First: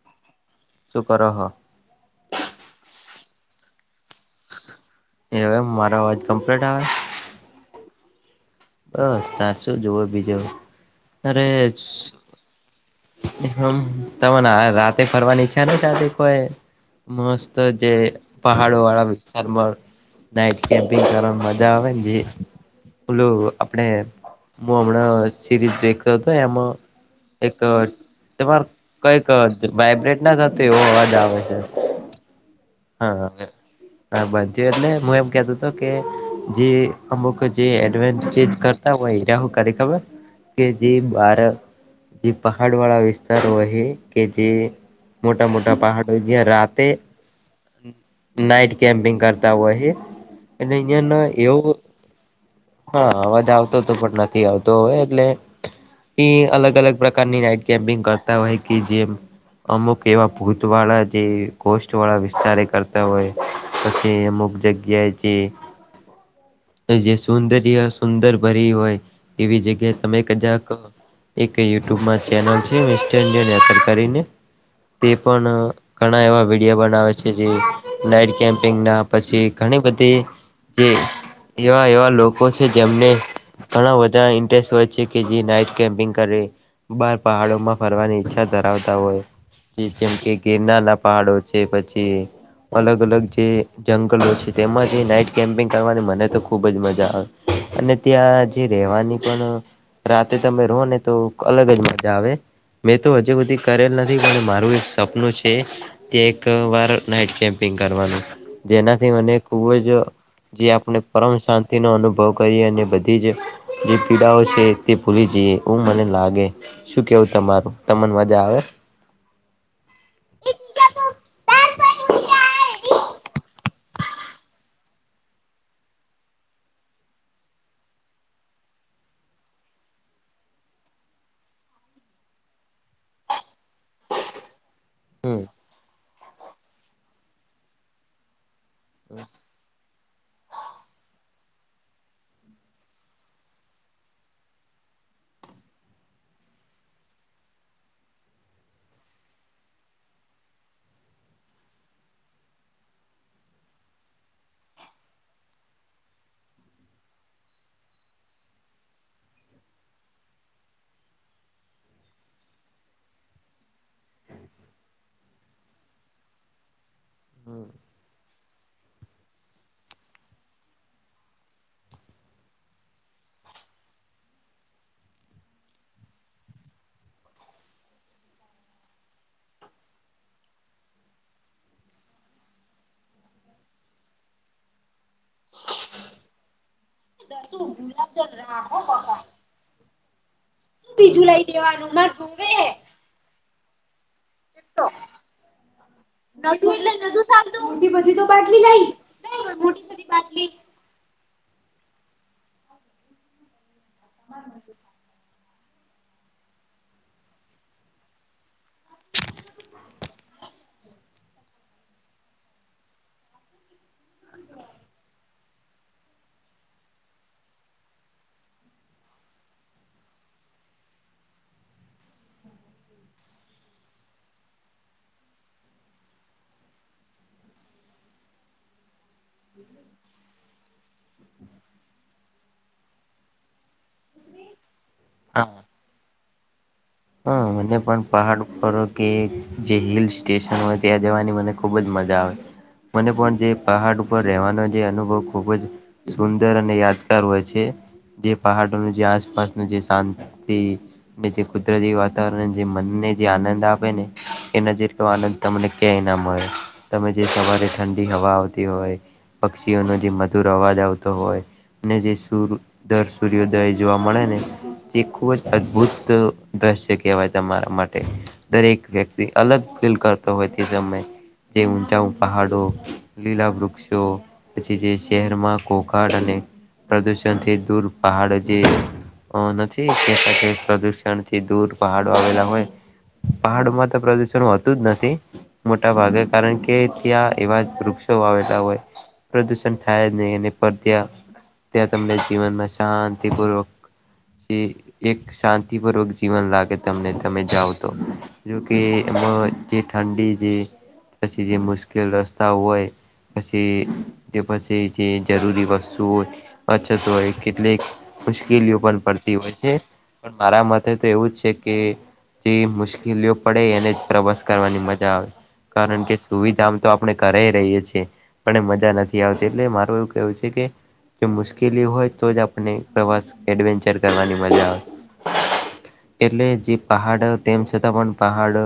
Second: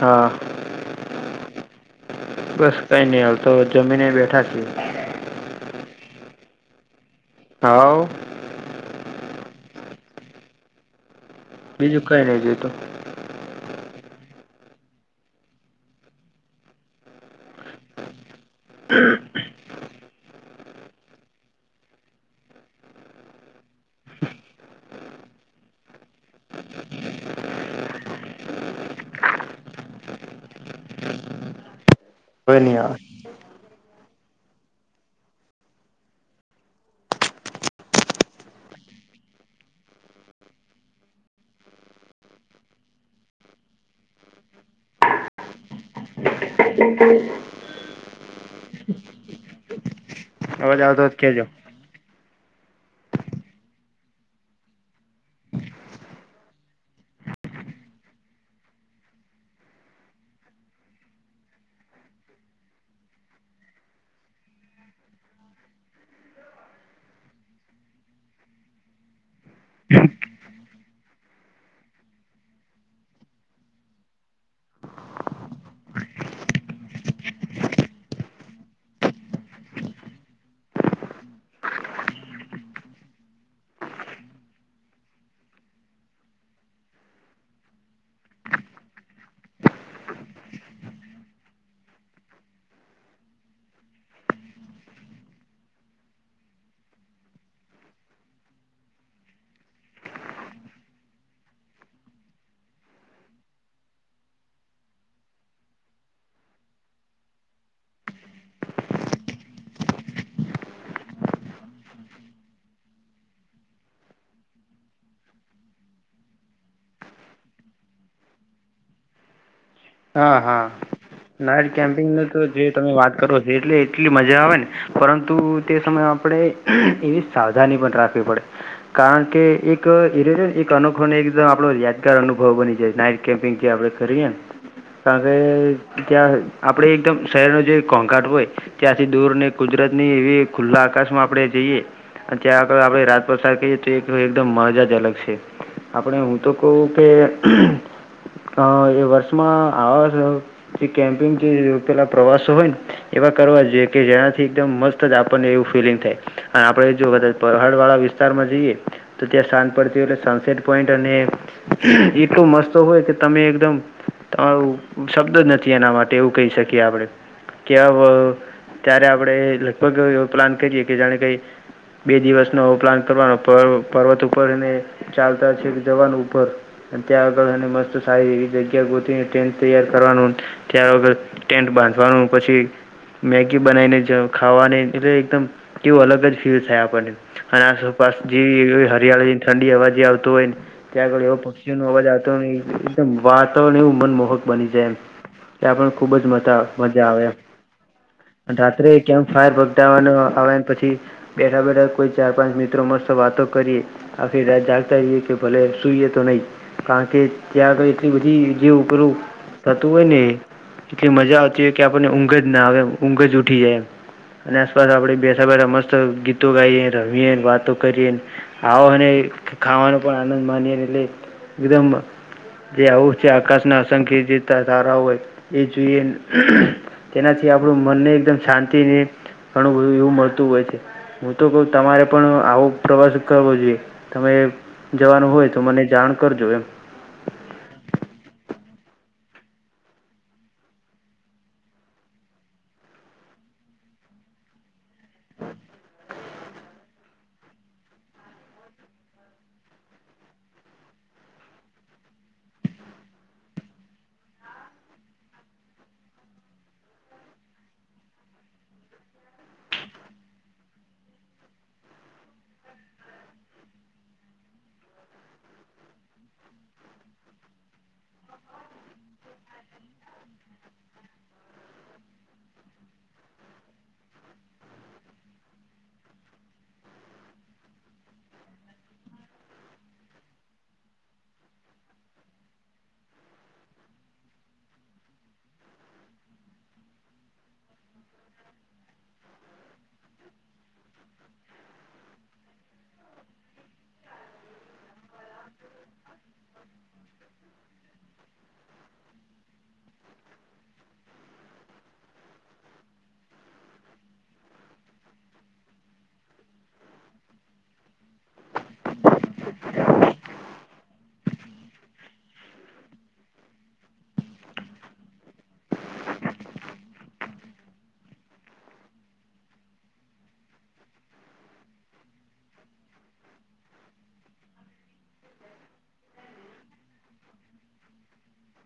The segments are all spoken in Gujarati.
હા. શું કરો હો બસ કઈ નહી હાલ તો જમીને બેઠા છી. એ હવે મારો અવાજ કમ્પ્લીટ આવે હાવ બસ તાર સુું જુવો બીજો અરે બીજું કઈ નઈ જોયતું હમ તને રાતે ફરવાની ઈચ્છા નઈ થતી કોઈ મસ્ત જે પહાડો વાળા વિસ્તારમાં નાઈટ કેંપિંગ કરવા મજા આવે જે ઓલું આપણે હું હમણા [unintelligible] તમાર કઈક વાઈબ્રેટ ના થતું એવો અવાજ આવે છે. હવે ની આવે [unintelligible] હા બંધું એટલે હું એમ કેતો હતો કે જે અમુક જે [unintelligible] કરતા હોય ત્યાં હું કરે ખબર કે જે બાર જે પહાડ વાળા વિસ્તાર હોય એ કે જે મોટા મોટા પહાડ હોય જયા રાતે નાઈટ કેમ્પિંગ કરતા હોય એ અને અવાજ આવતો હોય અહિયાં તો કેજો એવું હા અવાજ આવતો તો પણ નથી આવતો હવે એટલે ની અલગ અલગ પ્રકારની નાઈટ કેમ્પિંગ કરતા હોય કે જેમ અમુક એવા ભૂત વાળા જે ગોસ્ટ વાળા વધારે કરતા હોય પછી અમુક જગ્યાએ જે જે સૌદર્ય સુંદર ભરી હોય એવી જગ્યાએ તમે કદાક એક યુટ્યુબમાં ચેનલ છે [unintelligible] કરીને તે પણ ઘણા એવા વિડીયો બનાવે છે. નાઈટ કેમપિંગ ના પછી ઘણી બધી જે એવા એવા લોકો છે જેમને ઘણા બધા ઇન્ટરેસ્ટ હોય છે કે જે નાઈટ કેમ્પિંગ કરે બાર પહાડો માં ફરવાની ઈચ્છા ધરાવતા હોય. જેમ કે ગિરનારના પહાડો છે પછી અલગ અલગ જે જંગલો છે તેમાંથી નાઈટ કેમ્પિંગ કરવાની મને તો ખુબ જ મજા આવે. અને ત્યાં જે રહેેવાની પણ રાતે તમે રહો ને તો અલગ જ મજા આવે. મેં તો હજુ બધી કરેલ નથી પણ મારું એક સપનું છે કે એક વાર નાઈટ કેમ્પિંગ કરવાનું જેનાથી મને ખુબ જ જે આપણે પરમ શાંતિ નો અનુભવ કરીએ અને બધી જ જે પીડાઓ છે તે ભૂલી જઈએ એવું મને લાગે શું કેવું તમારું તમને મજા આવે હા હા નાઈટ કેમ્પિંગ તો જે તમે વાત કરો છો એટલે એટલી મજા આવે ને પરંતુ તે સમયે આપણે એવી સાવધાની પણ રાખવી પડે. કારણ કે એક એને એક અનોખો એકદમ આપડો યાદગાર અનુભવ બની જાય નાઈટ કેમ્પિંગ જે આપડે કરીએ ને હમ કારણ કે ત્યાં આપડે એકદમ શહેરનો જે ઘોંઘાટ હોય ત્યાંથી દૂર ને ગુજરાત ની એવી ખુલ્લા આકાશમાં આપણે જઈએ અને ત્યાં આગળ આપડે રાત પસાર કરીએ તો એકદમ મજા જ અલગ છે. આપણે હું તો કહું કે એ વર્ષમાં આવા જે કેમ્પિંગ જે પેલા પ્રવાસો હોય ને એવા કરવા જોઈએ કે જેનાથી એકદમ મસ્ત જ આપણને એવું ફિલિંગ થાય અને આપડે જો પહાડ વાળા વિસ્તારમાં જઈએ તો ત્યાં સાંજ પડતી હોય એટલે સનસેટ પોઈન્ટ અને એટલું મસ્ત હોય કે તમે એકદમ તમારું શબ્દ જ નથી. એના માટે એવું કહી શકીએ આપડણે કે ત્યારે આપણે લગભગ પ્લાન કરીએ કે જાણે કઈ બે દિવસનો અ ઉપલાન કરવાનો પ પર્વત ઉપરને. ચાલતા છે એક જવાન ઉપર ત્યાં આગળ મસ્ત સારી એવી જગ્યા ગોતીને ટે તૈયાર કરવાનું. ત્યાર વગર ટેન્ટ બાંધવાનું પછી મેગી બનાવીને જ ખાવાની એટલે એકદમ એવું અલગ જ ફીલ થાય આપણને. અને આસપાસ જે હરિયાળી ઠંડી હવા જે આવત હોયને ત્યાં બીજું આગળ એવો લઈ પક્ષીઓ નો દેવાનું અવાજ માર આવતો જોવે હે એકદમ વાતાવરણ એવું મનમોહક બની જાય નતું એમ. ત્યાં પણ ખુબ જ મા એટલે મજા નતું આવે ચાલતું મોટી બધી તો બાટલી લાઈ રાત્રે કેમ ફાયર મોટી બધી પગડાવવાનો બાટલી આવે. પછી બેઠા બેઠા કોઈ ચાર પાંચ મિત્રો મળસ્તો વાતો કરીએ આખ રાત જાગતા જઈએ કે. ભલે સૂઈએ તો નહીં કારણ કે. ત્યાં આગળ એટલી બધી જેવું કરરું થતું હોય ને. એટલી મજા આવતી હોય કે આપણને ઊંઘ જ ના આવે ઊંઘ જ ઉઠી જાય અને આસપાસ આપે બે. સવારે મસ્ત ગીતો ગાાઈએ ર હએ વાતો કરીએ. આવો અને ખાવાનો પણ આનંદ માની એટલે એકદમ. જે આવું છે આકાશ ના સંખી જીતા તારા હોય. એ જોઈએ તેનાથી આપણું મનને એકદમ શાંતિને. ઘણું બધું એવું મળતું હોય છે. હું તો કહ તમારે પણ આવો પ્રવાસ કરવો જોઈએ તમે જવાનું હોય તો મને જાણ. કરર જો એમ. હ મને પણ પહાડ ઉપ કે જે હિલ સ્ટેશન હોય ત્યાં જવાની મને ખૂબ જ મજા આવે. મને પણ જે પહાડ ઉપર રહેવાનો જે અનુભવ ખુબ જ. સુંદર અને યાદગાર હોય છે. જે પહાડોનું જે આસપાસનું જે શાંતિ જે. કુદરતી વાતાવરણ જે મનને જે આનંદ આપે ને એનો જેટલો આનંદ તમને ક્યાંય ના મળે. તમે જે સવારે ઠંડી હવા આવતી હોય પક્ષીઓનો જે મધુર અવાજ આવતો હોય. ને જે સર દર સૂર્યોદય જોવા મળે ને તે ખૂબ જ અદભુત. દ્રશ્ય કહેવાય તમારા માટે દરેક વ્યક્તિ. અલગ ફીલ કરતો હોય તે સમય જે હું જાઉં. પહાડો લીલા વૃક્ષો પછી જે શહેરમાં કોકાડ અને. પ્રદૂષણથી દૂર પહાડ જે નથી તે સાથે પ્રદુષણ. દૂર પહાડો આવેલા હોય પહાડમાં તો પ્રદુષણ હોતું જ નથી. મોટા ભાગે કારણ કે ત્યાં એવા વૃક્ષો આવેલા હોય. પ્રદુષણ થાય નહીં અને પરત્યા. ત્યાં તમને જીવનમાં શાંતિપૂર્વક જે એક શાંતિપૂર્વક. જીવન લાગે તમને તમે જાઓ તો જોકે એમાં જે ઠંડી જે. પછી જે મુશ્કેલ રસ્તા હોય. પછી તે પસેી જે જરૂરી વસ્તુઓ. અછ તો હોય કેટલીક મુશ્કેલીઓ પણ પડતી હોય છે પણ મારા મત. તો એવું જ છે કે જે મુશ્કેલીઓ પડે એને જ પ્રવાસ કરવાની મજા આવે. કારણ કે સુવિધા તો આપણે કરાઈ રહીએ છીએ. પણ મજા નથી આવતી એટલે મારું એવું કેવું છે કે. જો મુશ્કેલી હોય તો જ આપને પ્રવાસ એડવેન્ચર કરવાની મજા આવે. એટલે જે પહાડ તેમ છતાં પણ પહાડ.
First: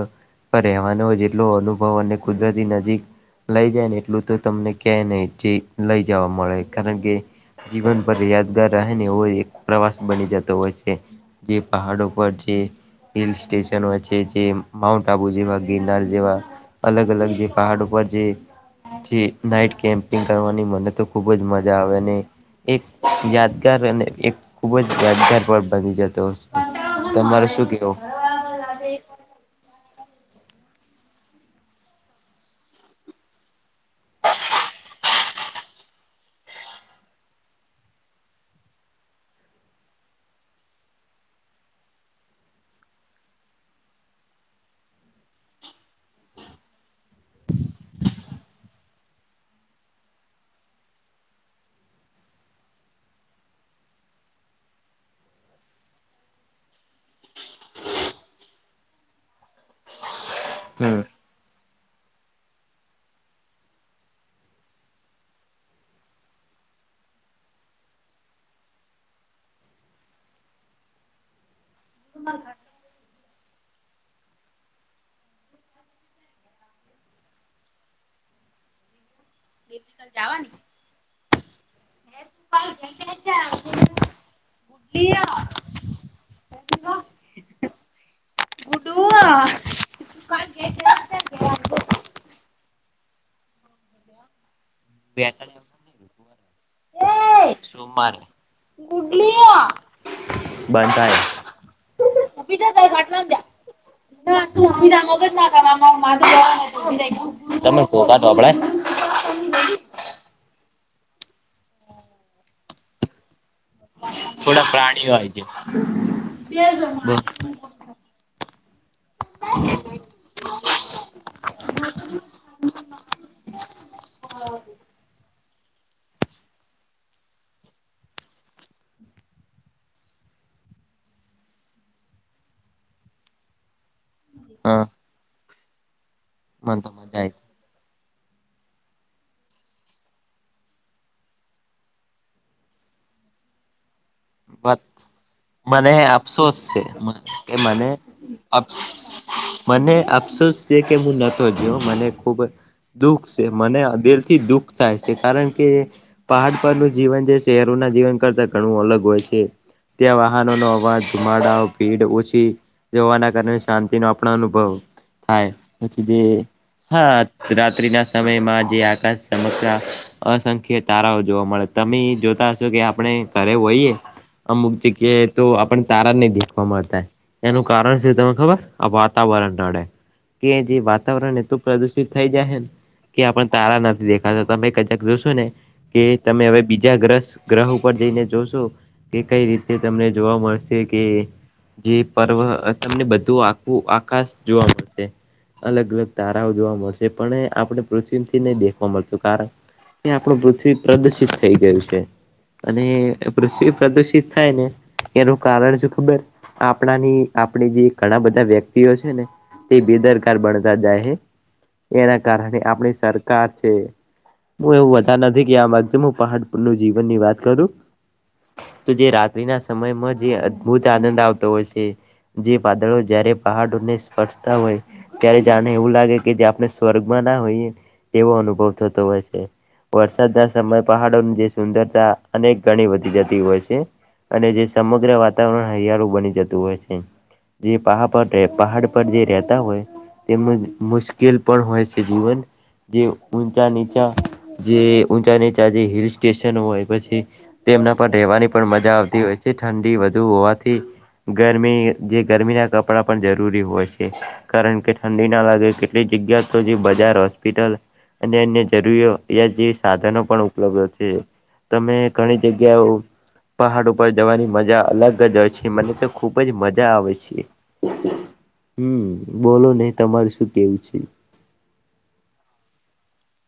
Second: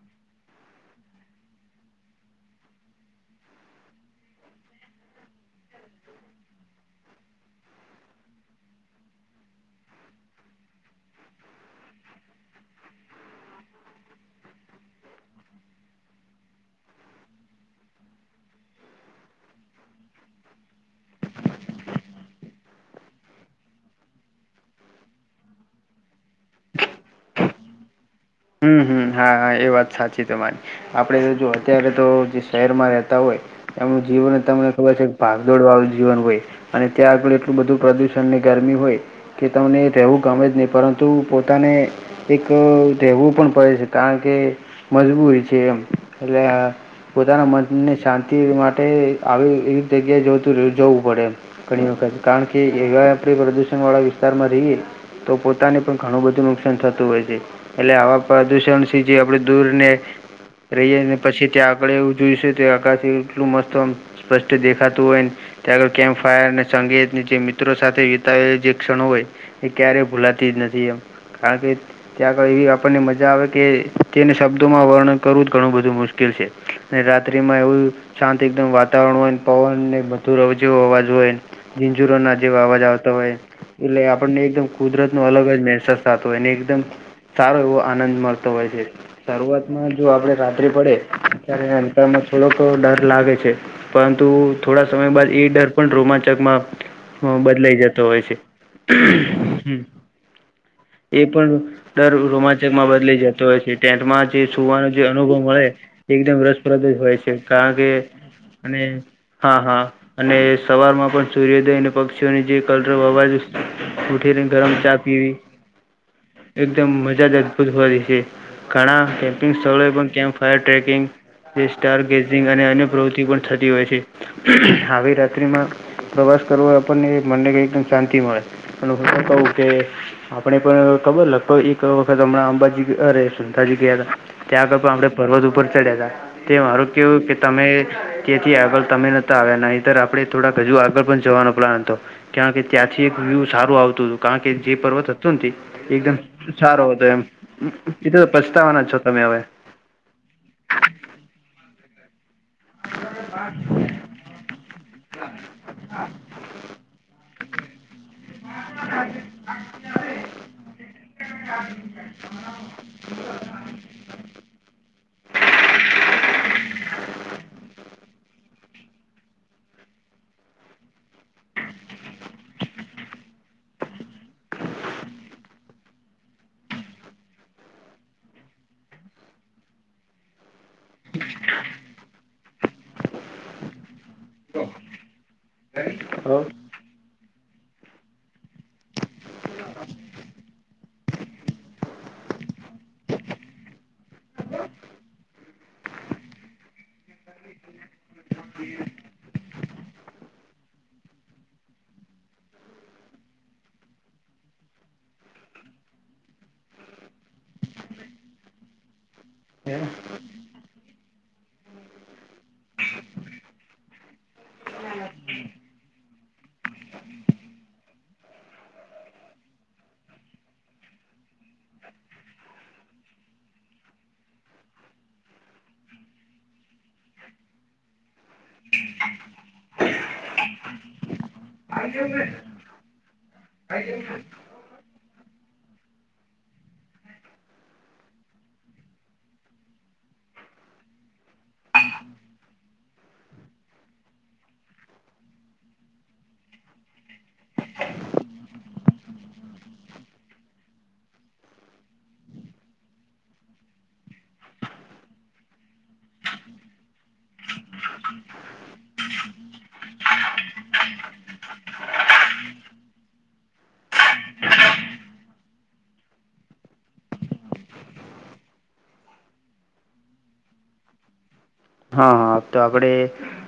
પર રહેવાનો હોય જેટલો અનુભવ અને કુદરતી નજીક. લઈ જાયન એટલું તો તમને ક્યાય નઈ ચે નઈ જવા મળે કારણ કે જીવન પર યાદગાર રહેને એવો એક પ્રવાસ બની જતો હોય છે જે પહાડો. ઉપ જે હિલ સ્ટેશનો છે જે માઉન્ટ આબુ જેવા ગિરનાર જેવા. અલગ અલગ જે પહાડ ઉપર જે. ચે નાઈટ કેમ્પિંગ કરવાની મને તો ખુબ જ મજા આવે અને એક યાદગાર અને એક ખૂબ જ યાદગાર પળ બની જતો હશે. તમારે શું કેવું? હમ, હમ, હા, હા એ વાત સાચી તમારી. આપડે જો અત્યારે તો જે શહેરમાં રેતા હોય એમનું જીવન અતાર મને ખબર છે ક ભાગદોડવાળું જીવન હોય અને ત્યાર પણ એટલું બધું પ્રદૂષણને ગરમી હોય કે તમને રહેવું ગમે જ નઈ પરંતુ પોતાને એક રહેવું પણ પડે છે કારણ કે, મજબૂરી છે એમ. એટલે અ પોતાના મનને શાંતિ માટે આવી એવી જગ્યાએ જતુ રેવુ જવું પડે એમ. ઘણી વખત કારણ કે, એવા આપડે પ્રદુષણ વાળા વિસ્તારમાં રઈએ તો પોતાને પણ ઘણું બધું નુકશાન થતું હોય છે. એટલે આવા પ્રદુષણસીજી આપડે દૂર ને રઈએે હમ્મ. ને પછી ત્યાં આપડે ઉજવીશું તે અગાથી એટલું મસ્ત આમ સ્પષ્ટ દેખાતું હોયન. ત્યારો કેમ ફાયરને, સંગીતની જે મિત્રો સાથે વિતાય જે ક્ષણો હોય એ ક્યારેય ભૂલાતી જ નથી એમ, કારણ કે પહી આપડને મજા આવે કે તેને શબ્દોમાં વર્ણન કરવું જ ઘણું બધું મુશ્કેલ છે. ને રાત્રિમાં એવું શાંત એકદમ વાતાવરણ હોય ન પવન ને બધું રવ જેવો અવાજ હોયન, ઝીઝુરાના જેવા અવાજ આવતા હોય એટલે આપડને એકદમ કુદરતનો અલગ જ નેસાસ થાતો હોય ન એકદમ સારો એવો આનંદ મળતો હોય છે. શરૂઆતમાં જો આપડે રાત્રિ પડે ત્યારે અંતરમાં થોડોક ડર લાગે છે પરંતુ થોડા સમય બાદ એ ડર પણ રોમાંચકમાં અ બદલઈ જતો સોમવારે હોય છે. હમ્મ, બંધાય. એ પણ ડર રોમાંચકમાં બદલઈ જતો હોય છે. ટેન્ટમાં જે સુવાનો જે અનુભવ મળે એકદમ રસપ્રદ જ હોય છે, કારણ તમે કે ઘોઘા ઢોબળે અને હા, હા અને સવારમાં પણ સૂર્યોદય અને પક્ષીઓની જે કલરવ અવાજ ઉઠીને ગરમ ચા પાણી વાય પીવી જે એકદમ મજા જ અદભુત હોય છે, ઘણા કેમ્પિંગ સ્થલે પણ કેમ્પ ફાયર ટ્રેકિંગ કે સ્ટાર ગેઝિંગ અને અન્ય પ્રવૃત્તિ પણ થતી હોય છે. આવી રાત્રિમાં પ્રવાસ કરવો આપણને મનને કઈક શાંતિ મળે. અને હું તો કઉ કે આપડે પણ ખબર લ પર એક વખત હમણા અંબાજી અરે સુંધાજી ગયા હતા, ત્યાં આગળ હા પણ અવડે પર્વત ઉપર ચડ્યા તા. તે મને મારું તો મજા કેવું આઈ કે તમે ત્યથી આગળ તમે નતા આવ્યા, નઈતર આપડે થોડાક હજુ આગળ પણ જવાનો પ્લાન હતો. કારણ કે ત્યાંથી એક વ્યુ સારું આવતું તું, કારણ કે જે વાત પર્વત હતોન તે મને એકદમ અફસોસ છે સારો હતો એમ, કે મને એ તો અફસ પછતાવાના છો તમે હવે. મને અફસોસ છે કે મુ નતો જ્યો મને ખુબ દુઃખ શે, મને દિલથી દુઃખ થાય શે. કારણ કે પહાડ પરનું જીવન જે ચેહરોના જીવન કરતાં ઘણું અલગ હોય છે ત્યાં વાહનોનો અવાજ, ધુમાડાઓ, ભીડ ઓછી જવાના કાર અને શાંતિનો આપડો અનુભવ થાય નથી જે હા, રાત્રિના સમયમાં જે આકાશ સમકક્ષા અસંખ્ય તારાઓ જોવા મળે તમે જોતા હશો કે આપણે ઘરે હોઈએ. અમુક જગ્યાએ તો આપણને તારા નહી દેખવા મળતા. એનું કારણ છે તમે ખબર આ વાતાવરણ નડે કે જે વાત. તાવરણ એ તો પ્રદુષિત થઈ જાય હે ને. કે આપડન તારા નથી દેખાતા, તમે કદાક જોશો ને કે તમે હવે બીજા ગ્રસ ગ્રહ ઉપર જઈને જોશો, તે કઈ રીતે તમને જોવા મળશે કે જે પર્વ અ તમને બધુ આખું આકાશ જોવા મળશે અલગ-અલગ તારાઓ જોવા મળશે, પણ એ આપડે પૃથ્વીમથી નઈ દેખવા મળતું કાર એ આપણું પૃથ્વી પ્રદૂશિત થઈ ગયું છે અને પૃથ્વી. પ્રદુષિત થાય ને એનું કારણ શું ખબર. આપણાની આપણી જે ઘણા બધા વ્યક્તિઓ છે ને તે હ બેદર. બણતા જાય હે એના કારણે આપણી સરકાર છે. હું એવું બધા નથી કે આમાં જેમ હું પહાડ નું જીવન ની વાત કરું. તો જે રાત્રિના સમયમાં જે અદ્ભુત આનંદ આવતો હોય છે. જે વાદળો જયારે પહાડોને સ્પર્શતા હોય. ત્યારે જાણે એવું લાગે કે જે આપણે સ્વર્ગમાં ના હોઈએ. એવો અનુભવ થતો હોય છે વરસાદ ના સમય પહાડોનું જે. સુંદરતા અનેક ગણી વધી જતી હોય છે. અને જે સમગ્ર વાતાવરણ હરિયાળું બની જતું હોય છે. જે પહા પર પહાડ પર જે રહેતા હોય. તેમજ મુશ્કેલ પણ હોય છે જીવન જે ઊંચા નીચા. જે ઊંચા નીચા જે હિલ સ્ટેશન હોય પછી તેમના. રહેવાની પણ મજા આવતી હોય છે ઠંડી વધુ હોવાથી. ગરમી જે ગરમીનાં કપડાં પણ જરૂરી હોય છે કારણ કે ઠંડી ના લાગે કે. જગ્યા તો જે બજાર હોસ્પિટલ. અને અન્ય જરૂરી જે સાધનો પણ ઉપલબ્ધ છે તમે ઘણી જગ્યા. પહાડ ઉપર જવાની મજા અલગ જ હોય છે મને તો ખુબ જ મજા આવે છે. [unintelligible] હમ્મ બોલો ને તમારું શું કેવું છે. હા હા તો આપડે.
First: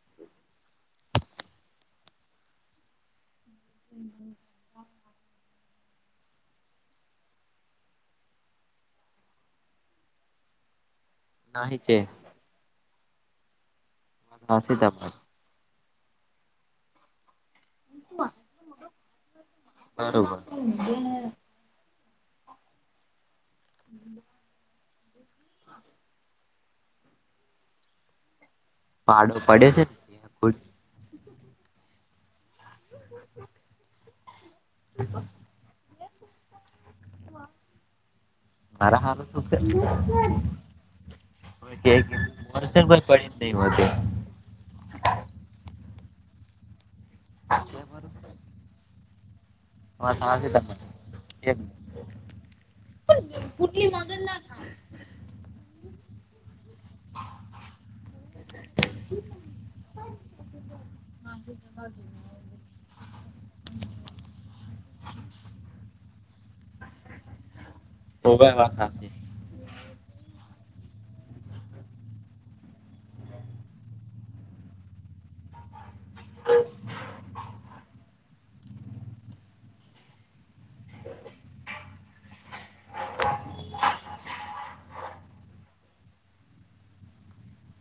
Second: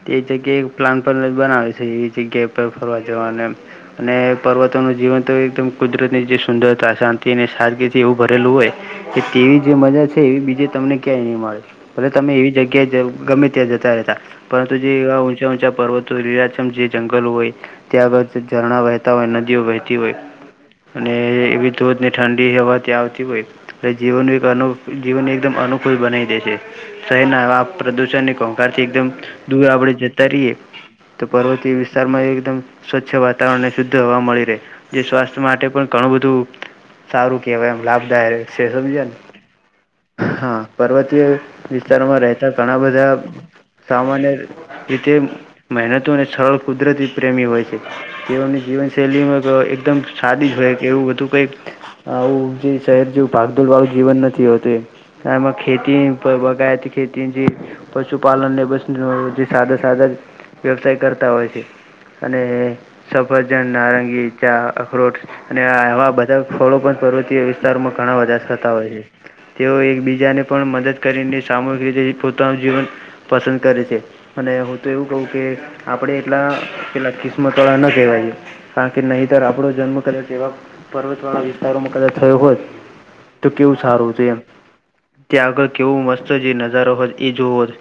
તે જગ્યાએ પ્લાન પણ બનાવે છે એ જગ્યા પર ફરવા જવાનું એમ. અને પર્વતો નું જીવન તો એકદમ કુદરતની જે સુંદરતા શાંતિ અને સાદગીથી એવું ભરેલું હોય. કે તેવી જે મજા છે એવી બીજે તમને. ક્યાંય નહીં મળે નહી છે ભલે તમે એવી જગ્યાએ ગમે ત્યાં જતા રહેતા પરંતુ જેવા. તમારે ઊંચા પર્વતો લીલાચમ જે જંગલ હોય ત્યાંગા ઝરણા વહેતા હોય નદીઓ વહે. તી હોય બરોબર અને એવી ધોધને ઠંડી હવા ત્યાં આવતી હોય અને જીવન એક. જીવન એકદમ અનુકૂળ બનાવી દે છે શહેર ના આવે આપ પ્રદૂષણને કહો. થી એકદમ પાડો દૂર પડ્યો છે આપડે જતા. ને રીએ તો પર્વતીય વિસ્તારમાં એકદમ સ્વચ્છ વાતાવરણને શુદ્ધ હવા મળી રહે. જે સ્વાસ્થ્ય માટે પણ ઘણું બધું સારું કેહવાય એમ લાભદાય રહે. છે સમજ મારા હારું શું ને હા પર્વતીય વિસ્તારોમાં રહે. ઘણા બધા પુટલી સામા. ન્ય રીતે મહેનતું અને સરળ કુદરતી પ્રેમી હોય છે. તેઓની જીવનશૈલીમાં એકદમ સાદી જ હોય કે એવું બધું કઈક. આવું જે શહેર જેવું ભાગદોડ વાળું મગજ જીવન ના નથી ખાય હોતું એમ. હા આમા ખેતી બાગાયતી ખેતી. કે જે પશુપાલન ને જે સાદા સાદા વ્યવસાય કરતા હોય છે. અને સફરજન નારંગી. ચા અખરોટ અને આવા બધા ફળો પણ પર્વતીય વિસ્તારોમાં ઘણા બધા હોવે થતા વાત હોય છે. હાચી. તેઓ એકબીજાને પણ મદદ કરીને સામૂહિક રીતે. જે પોતાનું જીવન પસંદ કરે છે અને હું તો એવું કહું કે. આપડે એટલા પેલા કિસ્મત વાળા ના કહેવાય. કારણ કે નહીતર આપણો જન્મ કદાચ એવા પર્વત વાળા વિસ્તારોમાં કદાચ થયો હોત. તો કેવું સારું હતું એમ ત્યાં આગળ કેવો મસ્ત જે નજારો હોય એ જોવો છે.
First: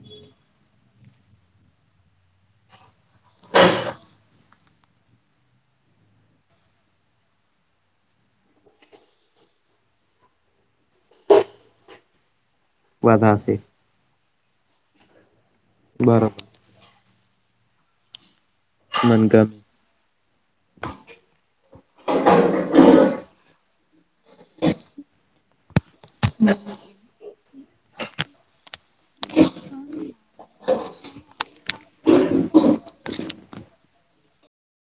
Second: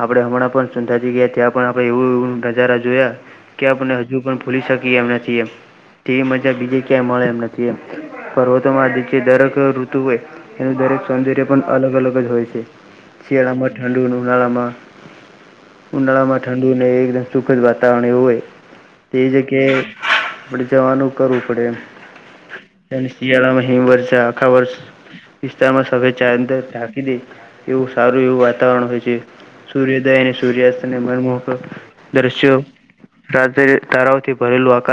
આપડે હમણાં પણ સુંંધાજી ગયા ત્યાં પણ આપડે એવું એવ નજારા જોયા. કે આપને હજુ પણ ભૂલી શકીએ એમ નથી એમ તે મજા બીજે ક્યાંય મળે એમ નથી એમ પર્વતોમાં દરેક ઋતુ હોય એનું દરેક સૌંદર્ય પણ અલગ અલગ જ હોય છે વાત હાચી શલામાં ઠાંડ ઉનાળમાં બરોબર ઉનાળમાંઠં ઠંડુને એકદમ સુખદ વાતાવરણ એું હોય મન તે ગમ જગ્યાએ. આપડ જવાનું કરવું પડે એ શિયાળા મહમ વર. આખા વર્ષ વિસ્તારમાં સ ચંદરાકી દે એવું. સારું એવું વાતાવરણ હોય છે. સૂર્ય્યોદયને સૂર્યાસ્તને મરમખ દર્શું. રાજ ધારવથી ભરેલું આકાશ.